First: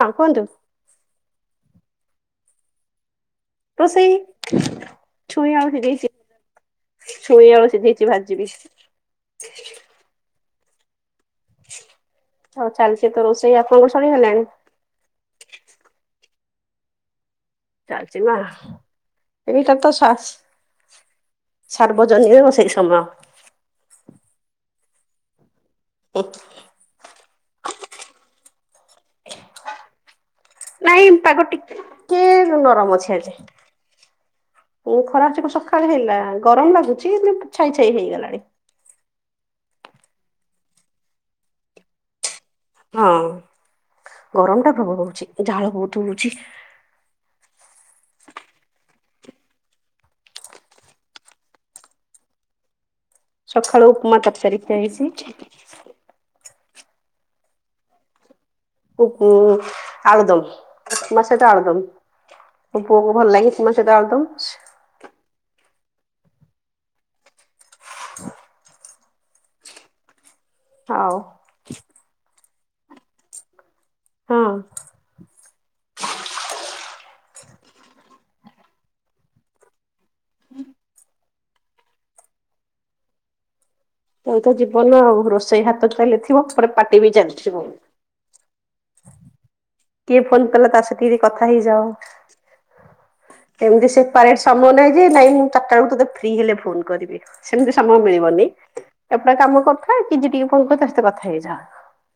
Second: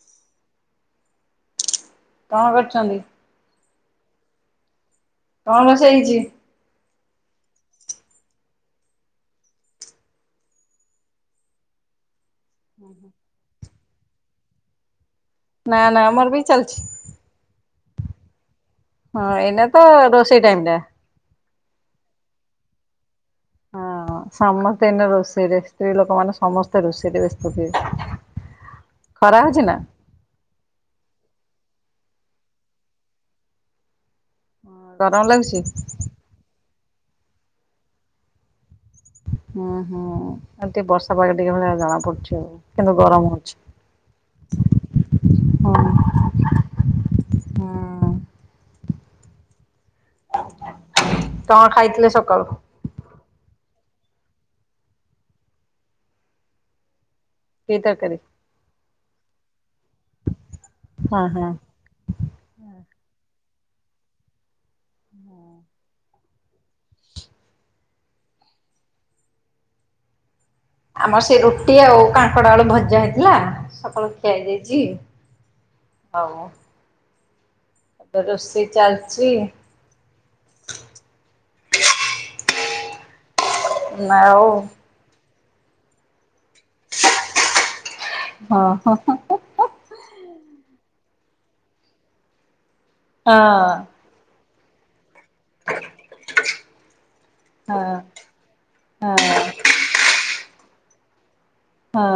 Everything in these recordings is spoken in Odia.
ହଁ କୁହନ୍ତୁ। କଣ କରୁଛନ୍ତି? ତ ସେ କଣ ରୋଷେଇ ହେଇଛି? ଛୁଇଁ ଆଳୁ ସିଝେଇଛି ଭାଜି ବି। ହଉ ଚାଲିଛି ତ ରୋଷେଇ, ଆପଣଙ୍କ ସରିଗଲାଣି? ନା ନା ଆମର ବି ଚାଲିଛି। ଚାଲଛି ମା। ହଁ ଏଇଟା ଏଇନେତ ତ ରୋଷେଇ ଟାଇମ୍ ଟା ସାର୍ବଜନୀନ ସେଇ ସମୟ। ହଁ ସମସ୍ତେ ଏଇନେ ରୋଷେଇରେ, ସ୍ତ୍ରୀ ଲୋକମାନେ ସମସ୍ତେ ଏଇନେ ରୋଷେଇରେ ବ୍ୟସ୍ତଥିବେ। ଖରା ଅଛି ନା ନାଇଁ ପାଗ ଟିକିଏ ନରମ ଅଛି ଆଜି। ଓ, ଗରମ ଖରା ଅଛି ଲାଗୁଛି? ସକାଳେ ହେଲା ଗରମ ଲାଗୁଛି ଛାଇ ଛାଇ ହେଇଗଲାଣି। ହୁଁ ହଁ ଏ ଟିକେ ବର୍ଷା ପାଗରେ ଟିକେ ଭଳିଆ ଜଣା ପୁଡୁଛି ଆଉ କିନ୍ତୁ ହଁ ଗରମ ହଉଛି। ଗରମ ଟା ପ୍ରବଳ ହଉଛି, ଝାଳ ବହୁତ ହଉଛି। ହଁ କଣ ଖାଇଥିଲେ ସକାଳୁ? ସକାଳୁ ଉପମା ତରକାରି ଖାଇଛି। କି ତରକାରୀ? ଉଁ ଆଳୁଦମ୍, ହଁ ମା ହଁ। ସେଟା ଆଳୁଦମ୍ ପୁଅକୁ ଭଲ ଲାଗି ମା ସେହିଟ ଏକଦମ [unintelligible] ହଁ [inaudible] ଆଉ ଆମର ସେ ରୁଟି ଆଉ କାଙ୍କଡ ଆଳୁ ଭଜା ହେଇଥିଲା। ସକାଳୁ ଖିଆ ହଁ। ହେଇଯାଇଛି? ହଉ। ଏବେ ରୋଷେଇ ଚାଲିଛି [unintelligible] ଏଇ ତ ଜୀବନ ଆଉ, ରୋଷେଇ ହାତ ଚାଲିଥିବ। ଏପଟେ ପାଟି ବି ଚାଲିଥିବ। ହଁ, ହଁ, ହଁ କିଏ ଫୋନ କଲା ତା ସହିତ ଟିକେ, କଥା ହେଇଯାଅ। ଏମିତି ସେପାରେଟ ସମୟ ନାଇ ଯେ ନାଇଁ ମୁଁ ଚାରିଟା ବେଳକୁ ତତେ ଫ୍ରି, ହେଲେ ଫୋନ କରିବି। ସେମିତି ସମୟ ମିଳିବନି। ଏପଟେ କାମ କରୁଥା କି, ଜି ଟିକେ ଫୋନ୍ କରୁଛି ତା ସହ କଥା ହେଇଯାଅ। ହଁ,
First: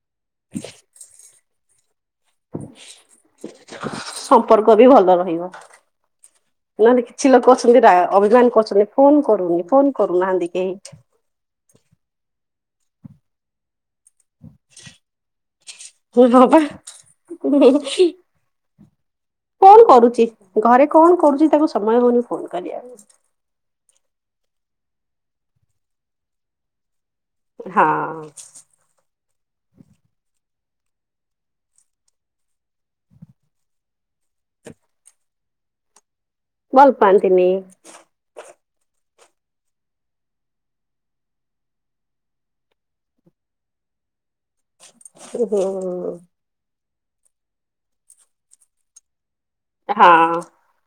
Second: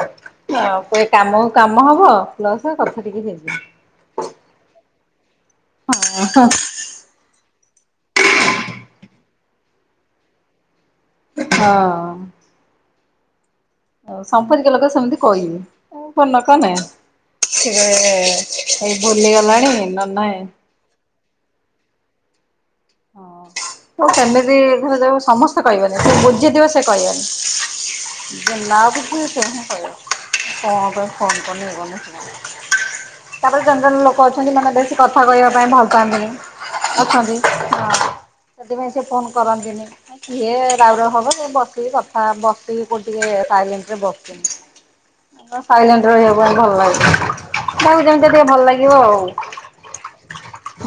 ହ ଏପଟୁ କାମକୁ କାମ ହବ ପ୍ଲସ କଥା ଟିକେ ହେଇଯିବି। ସମ୍ପର୍କ ବି ଭଲ ରହିବ। ନହେଲେ କିଛି ଲୋକ ଅଛନ୍ତି, ଅଭିମାନ କରୁଛନ୍ତି। ଫୋନ କରୁନି, ଫୋନ କରୁନାହାନ୍ତି କେହି? ହଁ। ଆଉ ସମ୍ପକ୍ରୀୟ ଲୋକ ସେମିତି କହିବେ। ହଁ ଫୋନ୍ ନ ପା କଲେ। କଣ କରୁଛି? ଘରେ କଣ, କରୁଛି? ତାଙ୍କୁ ସମୟ ହଉନି ଫୋନ କରିବାକୁ। କେମିତି ଘରେ, ସମସ୍ତେ କହିବନି ଯେ ବୁଝିଥିବ ସେ କହିବନି। ହଁ ଯିଏ ନ ବୁଝି ସିଏ ହିଁ କହିବ। କଣ ପାଇଁ ଫୋନ୍ କରୁନି ଏ କରୁନି? ତା ପରେ ଜଣେ, ଜଣେ ଲୋକ କହୁଛନ୍ତି ମନ ଦେଇକି କଥା କହିବା ପାଇଁ ଭଲ ପାଆନ୍ତିନି। ଅଛନ୍ତି ହଁ, ଭଲପାଆନ୍ତିନି। ସେଥିପାଇଁ ସେ ଫୋନ୍ କରନ୍ତିନି। କିଏ ରାଉ, ରାଉ ହବ ସେ ବସିକି କଥା, ବସିକି କଉଠି ଟିକେ ସାଇଲେଣ୍ଟରେ, ବସ ସାଇଲେଣ୍ଟ ରହିବାକୁ ଭଲ ଲାଗେ। ମୋର ଯେମିତିକା ଟିକେ ଭଲ ଲାଗିବ ଆଉ। ହଁ।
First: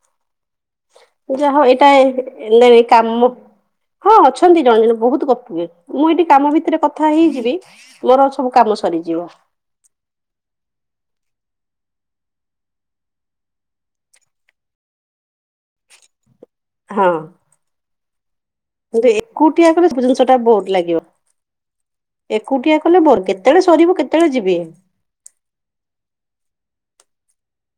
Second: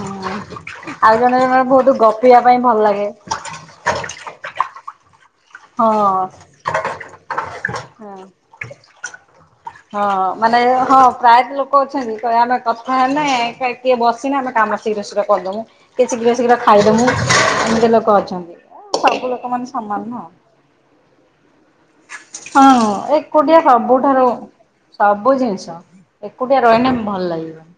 ହଁ। ଯା ହଉ ଏଇଟା, ଏ, ନାଇଁ, ନାଇଁ ଲାଗେ କାମ। ହଁ ଅଛନ୍ତି ଜଣେ ଜଣେ ବହୁତ ଗପ ହଁ ମୁଁ ଏଇଠି କାମ ଭିତରେ କଥା ହେଇଯିବି। ହଁ। ମୋର ସବୁ କାମ ସରିଯିବ। ହଁ, ମାନେ ହଁ ପ୍ରାୟତଃ ଲୋକ ଅଛନ୍ତି। କହିବେ ଆମେ କଥା ହେଲେ, କିଏ ବସିନେ ଆମେ କାମ ଶୀଘ୍ର, ଶୀଘ୍ର କରିଦବୁ। କିଏ ଶୀଘ୍ର, ଶୀଘ୍ର ହଁ ଖାଇଦମୁୁ ଏମିତି ଲୋକ ଅଛନ୍ତି। କିନ୍ତୁ ସବୁ ଲୋକମାନେ ଏକୁଟିଆ କଲେ, ସମାନ ସବୁ ଜିନିଷ ନୁହଁ। ଟା, ବୋର ଲାଗିବ। ହଁ, ଏକୁଟିଆ କଲେ ବୋର କେତେବେଳେ ଏକୁଟିଆ ସରିବ ସବୁଠାରୁ କେତେବେଳେ ଯିବି ସବୁ ଜିନିଷ ଏକୁଟିଆ ରହିନେ ଭଲ ଲାଗିବ। [inaudible]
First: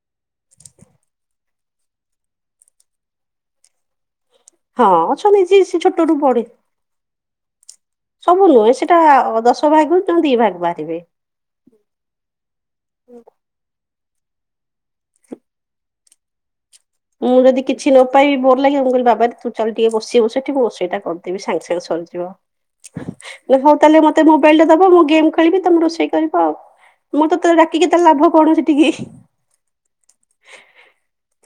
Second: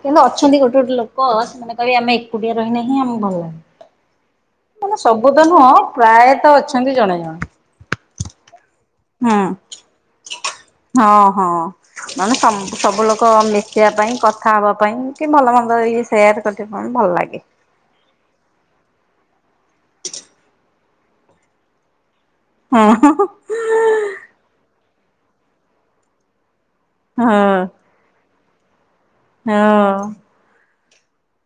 କିନ୍ତୁ ଅଛନ୍ତି ଗୋଟେ, ଗୋଟେ ଲୋକ। ସେମାନେ କହିବେ, ଆମେ ଏକୁଟିଆ ରହିନେ ହିଁ ଆମକୁ ଭଲ ଲାଗେ। ହଁ ମାନେ ସବୁ ଅଛନ୍ତି ତ ଯିଏ ନୁହଁ, ସେ ଛୋଟରୁୁ ବଡେ ପ୍ରାୟତଃ ଅଛନ୍ତି ଜଣେ, ଜଣେ। ସବୁ ନୁହେଁ। ସେଇଟା ହୁଁ। ଦଶ ଭାଗରୁ ଜମା ଦି ଭାଗ ବା ହଁ ହଁ। ମାନେ ସବୁ ଲୋକ ମିଶିବା ପାଇଁ କଥା କଥା ହବା ପାଇଁ, କି ଭଲ ମନ୍ଦ ଇଏ ସେୟାର କରି ମୁଁ ଯଦି କିଛି ନ ପାଇବି ବୋର ଲାଗିବ। ମୁଁ କହିଲି ବାପ ହାରେ ତୁ ଚାଲ ଟିକେ ବସିିବୁ ସେଠି। ରୋଷେଇଟା କରିଦେବି ସାଙ୍ଗେ ସାଙ୍ଗେ ସରିଯିବ। ହଁ ହଉ ତାହେଲେ, ମତେ ମୋବାଇଲ ଟା ଦବ। ମୁଁ ଗେମ୍ ଖେଳିବି, ତମେ ରୋଷେଇ କରିବ ଆଉ। ମୁଁ ହଁ ତତେ ଡାକିକି ତାହେଲେ ଲାଭ, କଣ ସେଠିକି। ହଁ।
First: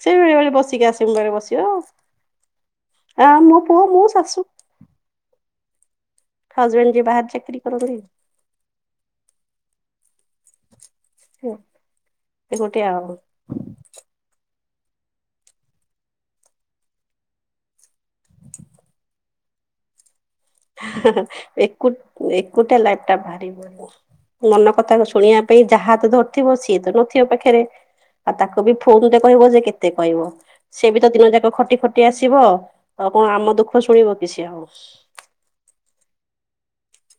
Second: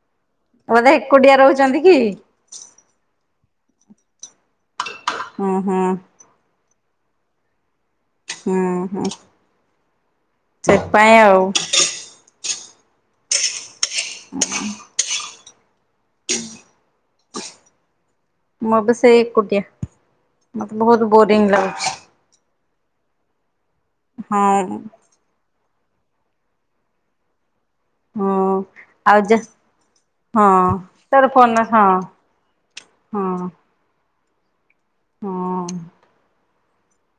ସେ ବସିକି ବୋଧେ ଆସିମୁୁ, ଏକୁଟିଆ ବସିବ ରହୁଛନ୍ତି କି? ଆ ମୁ କୁହ, ମୋ ଶାଶୁ ହଁ ହଁ। ହଜବେଣ୍ଡ ଯିଏ ବାହାର ଚାକିରି କରନ୍ତି। ହୁଁ, ହଁ। ସେଥିପାଇଁ ଆଉ। ଏକୁଟିଆ ଆଉ। [inaudible] ମୁଁ ବି ସେଇ ଏକୁଟିଆ। ମତେ ବହୁତ ବୋରିଂ ଲାଗୁଛି ଏକୁଟ ଏକୁଟିଆ ଲାଇଫ ଟା ଭାରି ବୋରିଙ୍ଗ। ମନ ହଁ। କଥା ଶୁଣିବା ପାଇଁ ଯାହା ହାତ ଧରିଥିବ ସିଏ ତ ନଥିବ ପାଖରେ ହଁ ଆଉ ତାକୁ ବି ଫୋନ ରେ କହିବ ଯେ କେତେ କହିବ, ହଁ ସେ ବି ତ ଦିନ ତୋର ଯାକ ଫୋନ ଖଟି ହଁ ଖଟି ଆସିବ ଆଉ କଣ ହଁ ଆମ ଦୁଃଖ ଶୁଣିବ କି ସିଏ ଆଉ। ହଁ।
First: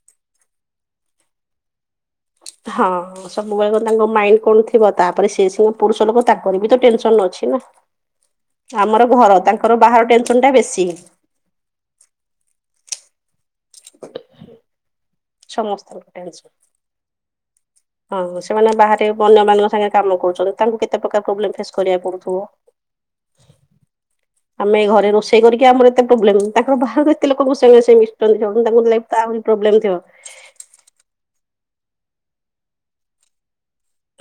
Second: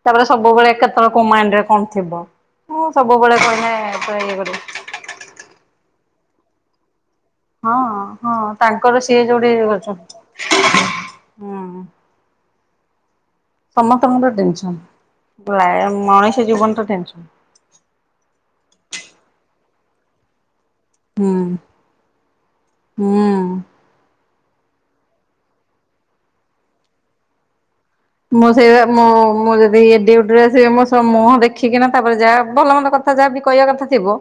ତାପରେ ସବୁବେଳେ କେତେବେଳେ କୋଉ ମାଇଣ୍ଡରେ କଣ ଥିବ। ମୁଁ ହଁ କହିଲେ ସବୁବେଳେ ତାଙ୍କ ପୁରା ଇଏ ମାଇଣ୍ଡ କରିବି। କଣ ଥିବ। ତାପରେ ସିଏ ସବୁ ପୁରୁଷ ଲୋକ ତାଙ୍କର ବି ତ ଟେନସନ ଅଛ ହଁ ହଁ ତାଙ୍କର ସିଏ ଯୋଉଠି ତାଙ୍କର ଅଛ ବାହାର ଟେନସନ ଟା ବେଶୀ ହଁ। ସମସ୍ତଙ୍କର ଟେନସନ୍। ପ୍ରାୟ ସମସ୍ତଙ୍କ ମଣିଷ ଟେନସନ। ଜୀବନ ତ ଟେନସନ। ହଁ ସେମାନେ ବାହାରେ ଅନ୍ୟ ମାନଙ୍କ ସାଙ୍ଗରେ କାମ କରୁଛନ୍ତି। ତାଙ୍କୁ କେତେ ପ୍ରକାର ହୁଁ ପ୍ରୋବ୍ଲେମ୍ ଫେସ କରିବାକୁ ପଡୁଥିବ। ହୁଁ। ଆମେ ଘରେ ରୋଷେଇ କରିକି ଆମର ଏତେ ପ୍ରୋବ୍ଲେମ, ତାଙ୍କର ବାହାରୁ ଏତେ ଲୋକଙ୍କ ସାଙ୍ଗେ ସିଏ ମିଶୁଚନ୍ତି ମୁଁ ସେଉଟୁ ତାଙ୍କୁ ନେଇକି ଆହୁରି ପ୍ରୋବ୍ଲେମ୍ ଥିବ। ସେ ମୋ ସହ ମୁହଁ ଦେଖିକିନା ତାପରେ ଯାହା ଭଲ ମନ୍ଦ କଥା ଯାହା କହିବା କଥା ଥିବ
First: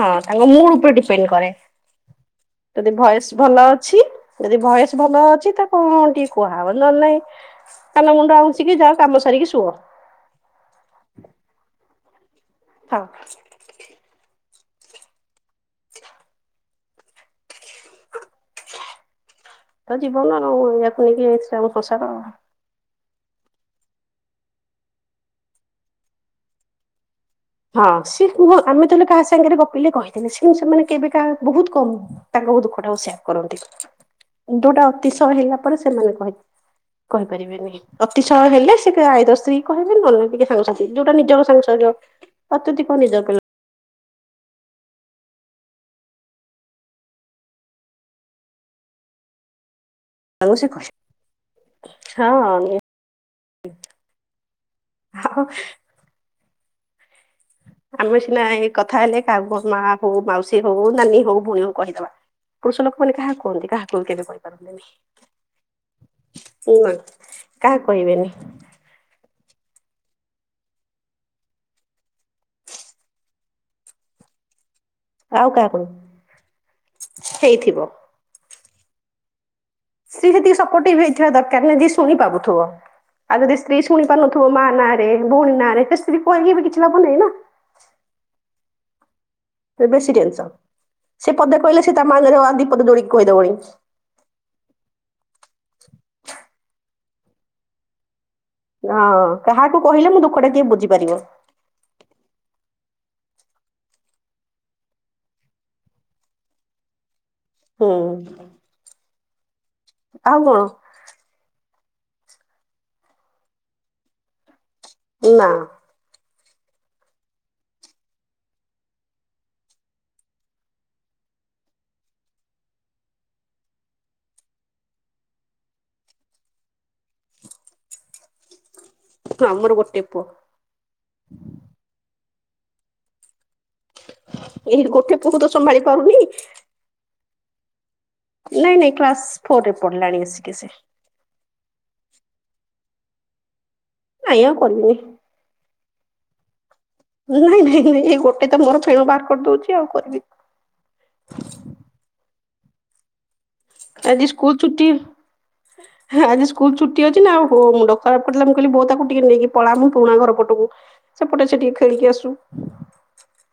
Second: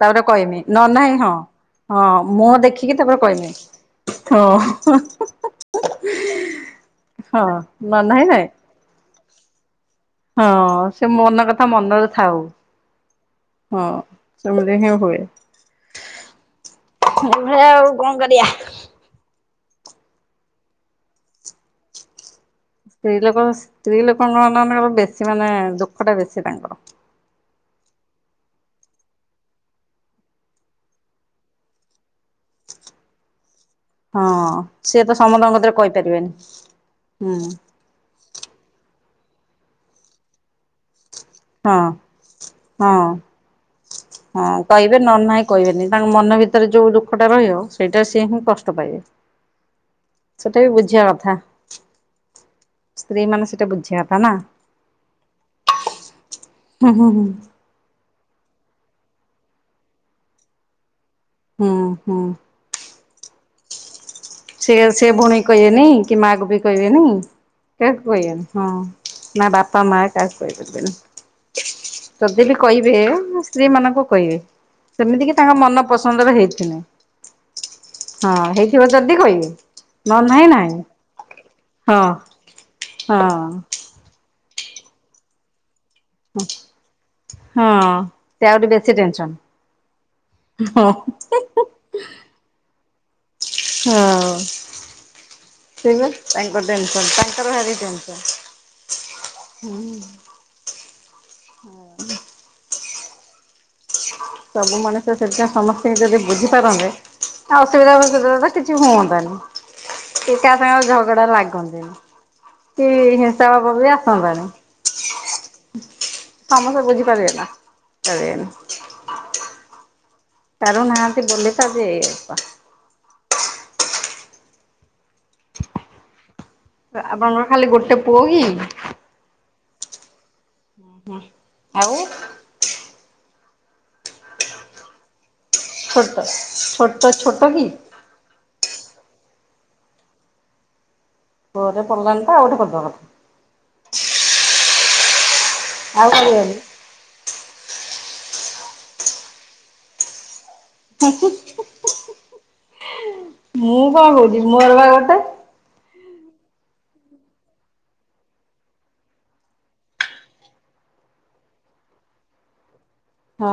ହଁ ତାପରେ ତାଙ୍କ କହିମି ମୁଡ ଉପରେ ନହେଲେ ନାହିଁ ଡିପେଣ୍ଡ ହଁ। କରେ ହଁ ମୁହଁ ଯଦି ଦେଖିକି ତାପରେ ଭଏସ କହିବି ଭଲ ଅଛି ଯଦି ଭଏସ ହଁ। ଭଲ ଅଛି ତାକୁ ଟିକେ କୁହାହବ ନହେଲେ ନାଇଁ ହଁ ନ କାନ ନାହିଁ ମୁୁଣ୍ଡ ନାଇଁ। ଆଉଁସିକି ଯାଅ କାମ ସରିକି ଶୁଅ। ହଁ ସେ ମନ କଥା ମନରେ ଥାଉ। ଥାଉ। ହଁ ସେମିତି ହିଁ ହୁଏ। [inaudible] ଏଇଭଳିଆ ଆଉ କଣ କରିଆ? ଏଇତ ଜୀବନ ଆଉ ଏୟାକୁ ନେଇକି ଅଛି ଆମ ସଂସାର। ସ୍ତ୍ରୀ ଲୋକ ସ୍ତ୍ରୀ ଲୋକଙ୍କ ମାନନଙ୍କର ବେଶୀ ମାନେ ଦୁଃଖ ଟା ବେଶୀ ତାଙ୍କର। ହଁ ସେ କୁହ ଆମେ ତାହେଲେ କାହା ସାଙ୍ଗରେ ଗପିଲେ କହିଦେଲେ ସେ କିନ୍ତୁ ସେମାନେ କେବେ କାହା ବହୁତ କମ ତାଙ୍କ ଦୁଃଖଟା ସେୟାର କରନ୍ତି। ହଁ ଯୋଉଟା ସିଏ ତ ଅତିଶୟ ସମସ୍ତଙ୍କ ହେଲା କତିରେ ପରେ ସେମାନେ କହିପାରିବେନି କହି ହୁଁ କହିପାରିବେନି। ଅତିଶୟ ହେଲେ ସେ ଆଇଦର୍ ସ୍ତ୍ରୀକି କହିବେ ନହେଲେ ଟିକେ ସାଙ୍ଗସାଥି ଯୋଉଟା ନିଜର ହଁ ସାଙ୍ଗସାଥି ଅତ୍ୟଧିକ ହଁ। ନିଜର ପିଲା ହଁ କହିବେ ନହେନେ ନାହିଁ କହିବେନି, ତାଙ୍କ ମନ ଭିତରେ ଯୋଉ ଦୁଃଖ ଟା ରହିବ ସେଇଟା ସିଏ ହିଁ କଷ୍ଟ ପାଇବେ। [inaudible] ପିଲାଙ୍କୁ ସେଟା ସେ ବି କହିବେ ବୁଝିବା କଥା। ହଁ ସ୍ତ୍ରୀ ମାନେ ସେଟା ବୁଝିବା କଥା ନା। ଆଉ ହୁଁ ହୁଁ ହୁଁ। ଆମେ ସିନା ଏଇ କଥା ହେଲେ କାହାକୁ କହୁ ମା ହଉ, ମାଉସୀ ହଉ, ନାନୀ ହଉ ହଉ ହୁଁ ଭଉଣୀକୁ କହିଦବା, ହୁଁ ପୁରୁଷ ଲୋକମାନେ କାହାକୁ କୁହନ୍ତି? କାହାକୁ କେବେ କହିପାରନ୍ତିନି ସେୟା ସେ ଭଉଣୀ କହିବେନି କି ମାକୁ ବି କହିବେନି କାହାକୁ କହିବେନି ହଁ। ନା ବାପା ମା କାହାକୁ କହିପାରିବେନି? ଯଦି ବିି କହିବେ, ସ୍ତ୍ରୀ ମାନଙ୍କୁ କହିବେ। ସେମିତିକି ଆଉ ତାଙ୍କ ମନ କାହାକୁ ପସନ୍ଦର ହେଇଥିଲେ। ହେଇଥିବ ହଁ ହେଇଥିବ ଯଦି କହିବେ। ନ ସ୍ତ୍ରୀ ନାହିଁ ସେତିକି ନାହିଁ ସପୋର୍ଟିଭ ହେଇଥିବା ଦରକାର ନା ଯିଏ ହଁ ଶୁଣି ପାରୁଥିବ, ଆଉ ଯଦି ହଁ ସ୍ତ୍ରୀ ଶୁଣି ପାରୁନଥିବ ମାଁ ନାଁରେ ଭଉଣୀ ନାଁରେ ତ ସ୍ତ୍ରୀ କୁ କହିକି ବି କିଛି ଲାଭ ନାଇଁ ନା। ସେତେ ଟେନସନ। ସେ ବେଶୀ ଟେନସନ। ସେ ପଦେ କହିଲେ ସେ ତା ମାଁ ଆଗରେ ଆଉ ଦି ପଦ ଯୋଡିକି କହିଦବଣି। ହଁ, ସେଇ ବା ତାଙ୍କ ଟେନସନ ତାଙ୍କର ଭାରି ଟେନସନ। ହଁ କାହାକୁ କହିଲେ ମୁଁ ଦୁଃଖ ଟା କିଏ ବୁଝିପାରିବ ସବୁ ମଣିଷ ସେଥିପାଇଁ ସମସ୍ତଙ୍କୁ ଯଦି ବୁଝିପାରନ୍ତେ ହୁଁ ଅସୁବିଧା ଫସୁବିଧା ତ କିଛି ହୁଅନ୍ତାନି। ଆଉ କି କଣ? କାହା ସାଙ୍ଗରେ ଝଗଡା ଲାଗନ୍ତେନି। କି ହିଂସା ଭାବ ବି ଆସନ୍ତାନି। ନା। ସମସ୍ତେ ବୁଝିପାରିବେନି ପାରିବେନି ପାରୁ ନାହାନ୍ତି ବୋଲି ତ ଆଜି ଏ ଅବସ୍ତା। ଆପଣଙ୍କର ଖାଲି ଗୋଟେ ପୁଅ କି? ଆମର ଗୋଟେ ପୁଅ ନା ହଁ ଆଉ ଏ ଗୋଟେ ପୁଅତଃ ଛୋଟ ଛୋଟ ଛୋଟକି? ନାଇଁ ନାଇଁ କ୍ଲାସ ଫୋର୍ ରେ ପଢିଲାଣି ଆସିକି ସେ ଫୋର ରେ ପଡ଼ିଲାଣି ତ ଆଉଗୋଟେ କାରିଦେବା କଥା ନାଇଁ ଆଉ କରିବିନି। ଆଉ କରିବନି ନାଇଁ ନାଇଁ ନାଇଁ ଏଇ ଗୋଟେ ତୋର ଫେଣ ବାହାର କରିଦଉଛି ଆଉ କରିବି ହୁଁ ହୁଁ ହୁଁ ହୁଁ ହୁଁ ହୁଁ। ମୁଁ କଣ ଆଜି କହୁଚି ସ୍କୁଲ ମୋର ପା ଛୁଟି ଗୋଟେ ଆଜି ସ୍କୁଲ ଛୁଟି ଅଛି ନା ଆଉ ହଉ ଡରା ପଟିଲା ମୁଁ କହି ବଉ ତାକୁ ଟିକେ ନେଇକି ପଳା ମୋ ପୁରୁଣା ଘର ପଟକୁ ସେପଟେ ସେ ଟିକେ ଖେଳିକି ଆସୁ ହଁ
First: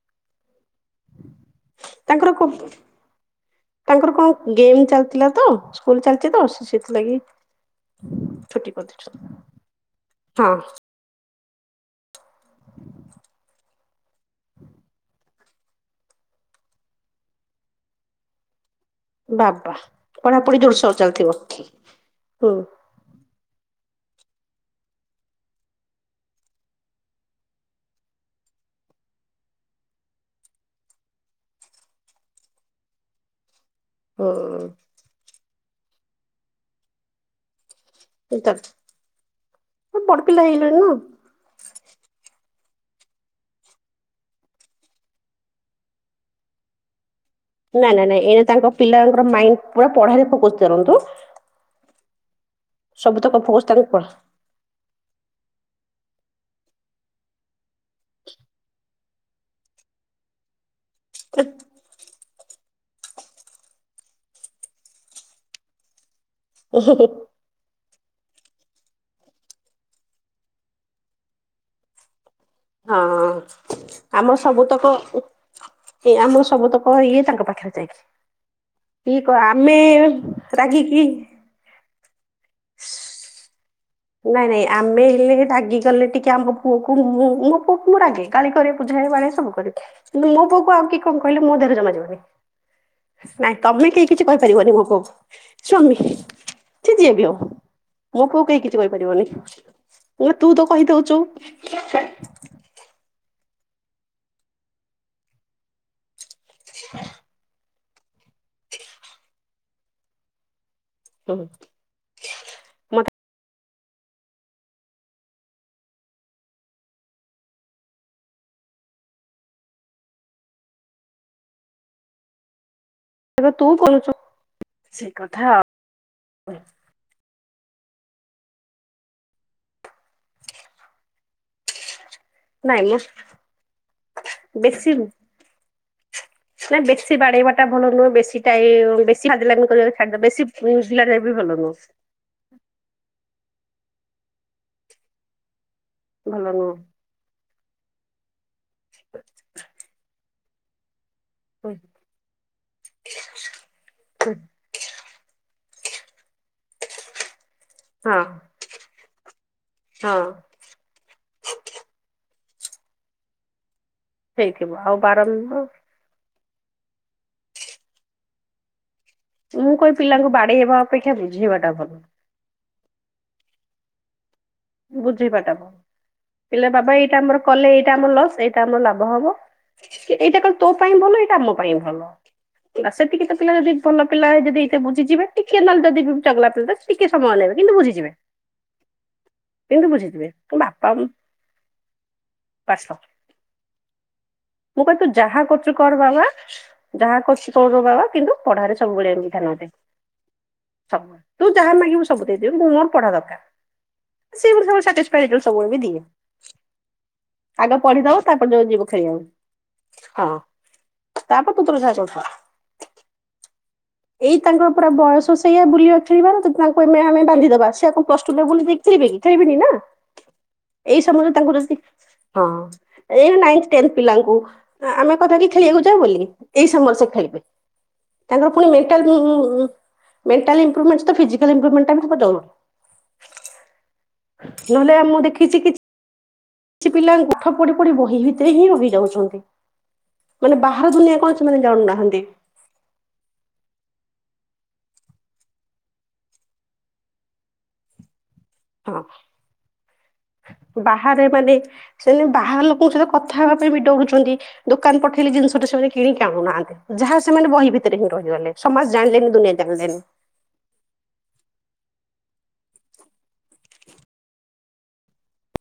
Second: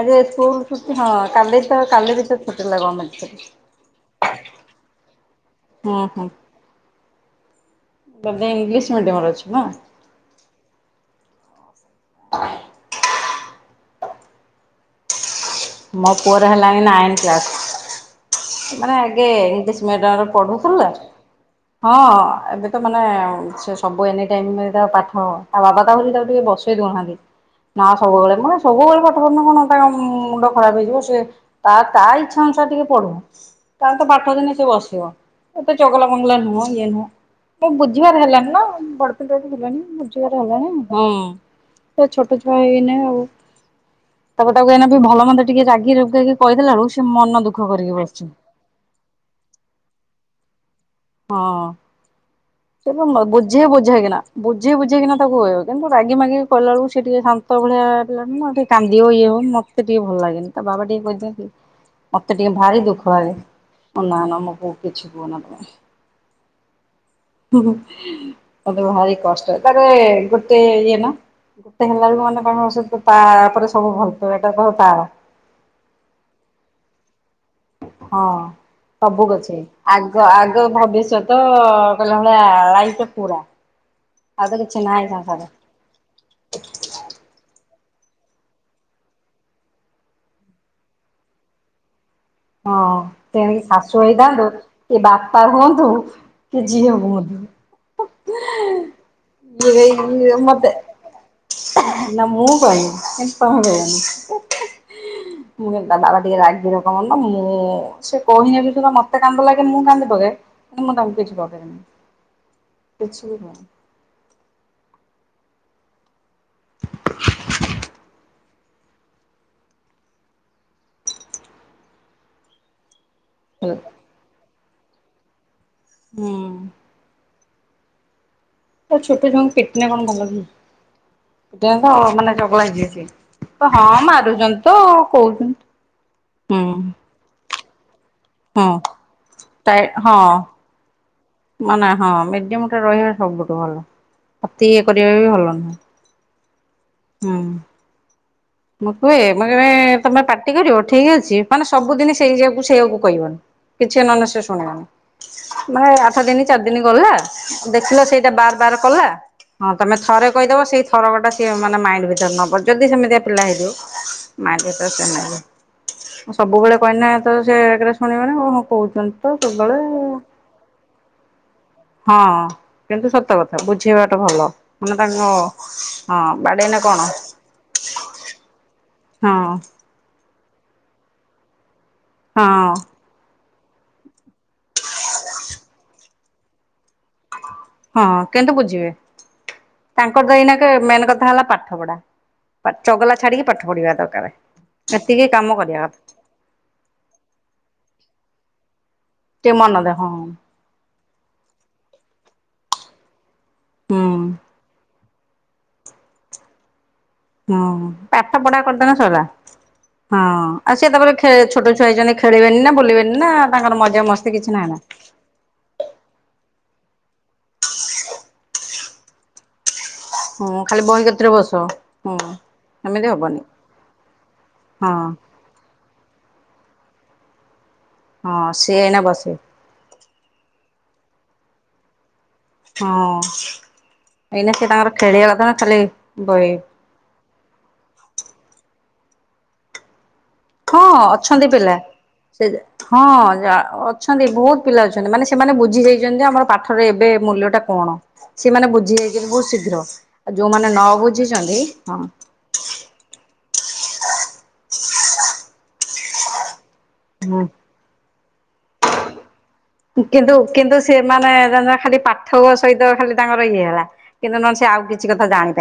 ଆଜି ସ୍କୁଲ ଛୁଟି ହଁ। କାଲି ତ କାଲିବି ତାଙ୍କର ତ ଛୁଟି କ- ନା କଣ ଅଛି ତାଙ୍କର କଣ ଗେମ୍ ଚାଲିଥିଲା ତ ହୁଁ ସ୍କୁଲ ହୁଁ ଚାଲିଛି ତ ସେ ସେଥିଲାଗି ବୋଧେ ଛୁଟି ଇଂଲିଶ କରିଦେଇଛୁ ମିଡିୟମରେ ଅଛି ନା? ହଁ ମୋ ପୁଅର ହେଲାଣି ନାଇନ୍ କ୍ଲାସ୍ ମାନେ ଆଗେ ବାବା ଇଂଲିଶ ମିଡିୟମ ରେ ପଢାପଢି ପଢୁଥିଲା। ଜୋରସୋର ଚାଲିଥିବ ହଁ ହୁଁ ଏବେ ତ ମାନେ ସବୁ ଏନି ଟାଇମ ତା ପାଠ ତା ବାବା ତାକୁ ଏଇନୁ ତାକୁ ଟିକେ ବସେଇ ଦୋଉନାହାନ୍ତି। ନା ସବୁବେଳେ ମାନେ ସବୁବେଳେ ପାଠ ପଢ଼ିଲେ ତା ମୁଣ୍ଡ ଖରାପ ହେଇଯିବ ସେ ତା ତା ଇଚ୍ଛା ଅନୁସାରେ ଟିକେ ପଢ଼ୁ ତାର ତା ପାଠ ଦିନେ ସେ ହୁଁ ବସିବ ଏତ ଚଗଲା ବଗୁଲା ନୁହଁ ଇଏ ନୁହଁ। ବୁଝିବାର ହେଲାଣି ନା ତା- ବଡ ପିଲାଟି ହେଲାଣି ବଡ ବୁଝିବାର ପିଲା ହେଲାଣି ହେଇଗଲେଣି ନା ତ ଛୋଟ ଏଇନି ଆଉ ତାକୁ ତାକୁ ଏଇନା ବି ଭଲ ମନ୍ଦ ଟିକେ ରାଗି ରଗେଇକି କହିଦେଲା ବଳକୁ ସେ ମନ ଦୁଃଖ ନାଇଁ କରିକି ନାଇଁ ବସିଛି ନାଇଁ ଏ ତାଙ୍କ ପିଲାଙ୍କର ମାଇଣ୍ଡ ପୁରା ପଢ଼ାରେ ଫୋକସ କରନ୍ତୁ। ହଁ ସେବେ ସବୁତକ ଫୋକସ ବୁଝେଇ ତାଙ୍କୁ ପଢା ବୁଝେଇକିନା ବୁଝି ବୁଝେଇକିନା ତାକୁ କ କିନ୍ତୁ ରାଗି ମାଗିକିି କଇଲା ବଳକୁ ସେ ଟିକେ ଶାନ୍ତ ଭଳିଆ ପିଲାଟି ଟିକେ କାନ୍ଦିିବ ଇଏ ହବ ମୋତେ ଟିକେ ଭଲ ଲାଗେନି ତା ବାବା ଟିକେ ଖେଇଦିନ୍ତି ମତେ ଟିକେ ଭାରି ଦୁଃଖ ଲଗେ ନା ନା ମୋ ପୁଅକୁ କିଛି କୁହନା ତୁମେ। ଉହୁଁ ହୁଁ ହୁଁ। ହୁଁ ହୁଁ ମତେ ଭାରି କଷ୍ଟ ତାହରେ ଗୋଟେ ଇଏ ନା ଗୋଟେ ହେଲା ବଳକୁ ମାନେ ହଁ ସେତ ତା ପରେ ସବୁ ଆମର ଭଲ କହିବ ସବୁତକ ତାର। ଏ ଆମର ସବୁତକ ଇଏ ତାଙ୍କ ପାଖରେ ଯାଇକି ହଁ। କି ସବୁ କ ଗଛେ ଆମେ ଆଗ ଆଗ ରାଗିକି ଭବିଷ୍ୟତ କହିଲ ଭଳିଆ ଲାଇଫ ପୁରା। ଆଉ ନାଇଁ ତ ନାଇଁ କିଛି ଆମେ ନାହିଁ ହେଲେ ସଂସାରରେ ରାଗିଗଲେ ଟିକେ ଆମ ପୁଅକୁ ମୁଁ ମୁଁ ମୁଁ ରାଗେ ଗାଳି କରେ ବୁଝାଏ ବାଡାଏ ସବୁ କରେ। କିନ୍ତୁ ମୋ ପୁଅକୁ ଆଉ କିଏ କଣ କାହିଲେ ମୋ ଦେହରେ ଜମା ଯିବନି। ହଁ। ନାଇଁ ତେଣିକି ତମେ ଶାଶୁ କେହି କିଛି ହେଇଥାନ୍ତୁ କହିପାରିବନି ମୋ କି ପୁଅକୁ ବାପା ହୁଅନ୍ତୁ ସ୍ଵାମୀ କି ଜିଏ ହୁଅନ୍ତୁ। ମୁଁ ପୁଅକୁ କେହି କି କହିପାରିବନି ଇଏ ତୁ ତ ମତେ ନା ମୁଁ କହିଦୋଉଚୁ କହିବି କିନ୍ତୁ ତମେ ହେ ହେ ମୁଁ କହିଲି ତା ବାବା ଟିକେ ରାଗି ଲୋକ ମାନେ ଓ ସେ କହିଯା‌ହା ସିନା ମତେ କାନ୍ଧ ଲାଗେ ମୁଁ କାନ୍ଧି ପକାଏ। ମୁଁ ତାଙ୍କୁ କିଛି ହୁଁ, କୁହେନି ମତେ କିଛି ବି କୁହେନି। ଏବେ ତୁ ହୁଁ କରୁଚୁ ସେ କଥା। ତ ଛୋଟ ଛୁଆଙ୍କୁ ପିଟିଲେ କଣ ଭଲ କି ପିଟିଲେ ମାନେ ରୋଗୁଆ ନାଇଁ ମ ହେଇଯିବେ ସେ ହଁ ମାରୁଛନ୍ତି ତ ବେଶୀ କହୁ ନା ବେଶୀ ବାଢେଇବାଟା ଭଲ ନୁହେଁ ବେଶ। ସେଟା ଏଇ ବେସି ଫାଜିଲାମି କରିବା ହଁ ଛାଡି ହଁ। ବେସି ଫୁଜିଲା କରିବା ବି ଭଲ ନୁହଁ। ମାନେ ହଁ ମିଡିୟମ ଟା ରହିବା ସବୁଠୁ ଭଲ ଅତି ଇଏ କରିବା ବି ଭଲ ନୁହଁ। ଭଲ ନୁହଁ। ହୁଁ। ମୁଁ କୁହେ ମଁ କେ ତମେ ପାର୍ଟି କରିବ ଠିକ୍ ଅଛି। ମାନେ ହୁଁ, ହୁଁ। ସବୁଦିନ ସେଇକୁ ସେଇଆକୁ କହିବନି କିଛି ନହେଲେ ସେ ଶୁଣିବନି। ମାନେ ଆଠ ଦିନ ଚାରି ଦିନ ଗଲା ଦେଖିଲ ହଁ ସେଇଟା ବାର ବାର କଲା। ହଁ ତମେ ଥରେ କହିଦବ ସେଇ ଥରଟା ସି ମାନେ ମାଇଣ୍ଡ ଭିତରେ ନବ ଯଦି ସେମିତିଆ ପିଲା ହେଇଥିବ। ହେଇଥିବ ମାଝେଟେ ଆଉ ସେ ବାରମ୍ବାର ନେବ ସବୁବେଳେ କହିନା ତ ସେ ଶୁଣିବନି ହଁ କହୁଛନ୍ତି। ତ ମୁଁ କହେ ସବୁବେଳେ ପିଲାଙ୍କୁ ବାଡେଇବା ଅପେକ୍ଷା ବୁଝେଇବାଟା ଭଲ। ହଁ କିନ୍ତୁ ସତ କଥା ବୁଝେଇବା ଟା ଭଲ। ମାନେ ତାଙ୍କ ବୁଝେଇବା ହଁ ଭଲ ପିଲା ବାଡେଇଲେ ବାବା କଣ ଏଇଟା ଆମର କଲେ ଏଇଟା ଆମର ଲସ୍ ଏଇଟା ଆମର ଲାଭ। ହଁ ବ ଏଇଟା କଣ ତୋ ପାଇଁ ଭଲ ଏଇଟା ଆମ ପାଇଁ ଭଲ ହଁ ନା ସେତିକି ତ। ପିଲାଜଦି ଭଲ ପିଲା ସେ ବୁଝି ଯବେ ଟିକେ ନହେଲେ ଜଦି ଚଗଲା ପିଲାତ ଟିକେ ସମୟ ଲାଗିବ। ହଁ କିନ୍ତୁ ବୁଝିବେ କିନ୍ତୁ ବୁଝିଯିବେ ତାଙ୍କର ଦଇନାକ ବାପା ମେନ୍ କଥା ହେଲା ପାଠ ପଢା। ବାସ ଚଗଲା ଛାଡିକି ପାଠ ପଢିବା ଦରକାରେ। ମୁଁ କହିଲି ଯାହା କରୁଛି କର ବାବା ଯାହା କରୁଛୁ କର ବାବା କିନ୍ତୁ ପଢାରେ ସବୁବେଳେ ଏମିତି ଟିକେ ଧ୍ୟାନ ମନ ଦେ ହଁ। ସବୁ ତୁ ଯାହା ମାଗିବୁ ସବୁ ଦେଇଦେବି କିନ୍ତୁ ମୋର ପଢା ଦରକାର। ହୁଁ ସିଏ ମତେ ସବୁବେଳେ ସାଟିସ୍ପାଏ ସବୁବେଳେ ବି ଦିଏ। ହଁ ଆଗ ପଢିଦବ ପାଠ ତାପରେ ପଢା ଯୋଉ ଯିବୁ କରିଦେଲେ ସଇଲା। ଖେଳିବାକୁ। ହଁ ଆଉ ସିଏ ତାପରେ ତୁ ଛୋଟ ତୋର ଛୁଆ ଯାହା ହେଇଛନ୍ତି କରୁଛୁ। ଖେଳିବେନି ନା ବୁଲିବେନି ନା ତାଙ୍କର ମ। ଏଇ ତାଙ୍କର ପୁରା ବୟସ ସେଇଆ ବୁଲିବା ଖେଳିବାର ଜଦି ତାଙ୍କ ମେ ଆମେ ବାନ୍ଧିଦବା ସେ କଣ ପ୍ଲସ ଟୁ ଲେବୁଲୁ ଜାଏ ଖେଳିବେ କି ଖେଳିବେନି ନାଁ। ହଁ ଖାଲି ବହି ଏଇ କତିରେ ସମୟରେ ବସ ତାଙ୍କର ଶି ହୁଁ ହଁ ଏମିତି ଏଇନା ହବନି ନାଇ ଟେନ୍ ପିଲାଙ୍କୁ ହଁ ଆମେ କଥା କିି ଖେଳିବାକୁ ଯାଉ ବୋଲି। ଏଇ ସାମୟରେ ସେ ଖେଳିବେ। ତାଙ୍କର ହଁ। ପୁଣି ସିଏ ଏଇନା ମେଣ୍ଟାଲ ଉଁ ବସିବେ। ଉଁ ଉଁ ମେଣ୍ଟାଲ ଇମ୍ପମେର୍ଣ୍ଟ ସ‌ହିତ ଫିଜିକାଲ ଇମ୍ପ୍ରମେଣ୍ଟା ହେବା ଜରୁରୀ। ହଁ ଏଇନା ସେ ତାଙ୍କର ନହେଲେ ମୁଁ ଖେଳିବା କଥା ଦେଖିଛି ନା କି ଖାଲି ବହି କିଛି ପିଲା ପାଠ ପଢି ପଢି ବହି ଭିତରେ ହିଁ ରହିଯାଉଛନ୍ତି। ମାନେ ହଁ ବାହାର ଦୁନିଆ କଣ ଅଛନ୍ତି ସେମାନେ ପିଲା ଜାଣୁନାହାନ୍ତି ସେ ହଁ ଆ ଅଛନ୍ତି ବହୁତ ପିଲା ଅଛନ୍ତି ମାନେ ସେମାନେ ବୁଝି ଯାଇଛନ୍ତି ଆମର ପାଠର ଏବେ ମୂଲ୍ୟ ଟା କଣ। ସେମାନେ ବୁଝି ହଁ ଯାଇଛନ୍ତି ବହୁତ ଶୀଘ୍ର ଆଉ ଯୋଉମାନେ ନ ବାହାରେ ମାନେ ବୁଝିଛନ୍ତି ହଁ। ସେମାନେ ବାହାର ଲୋକଙ୍କ ସହିତ କଥା ହେବା ପାଇଁ ବି ଡରୁଛନ୍ତି ଦୋକାନ ପଠେଇଲେ ଜିନିଷଟା ସେମାନେ କିଣିକି ଆଣୁନାହାନ୍ତି। ଯାହା ହୁଁ ସେମାନେ ବହି ଭିତରେ ହିଁ ରହିଗଲେ ସମାଜ ଜାଣିଲେନି ଦୁନିଆ ଜାଣିଲେନି। କିନ୍ତୁ କିନ୍ତୁ ସେମାନେ ଖାଲି ପାଠ ସହିତ ଖାଲି ତାଙ୍କର ଇଏ ହେଲା କିନ୍ତୁ ନହେ ସେ ଆଉ କିଛି କଥା ଜାଣିନି।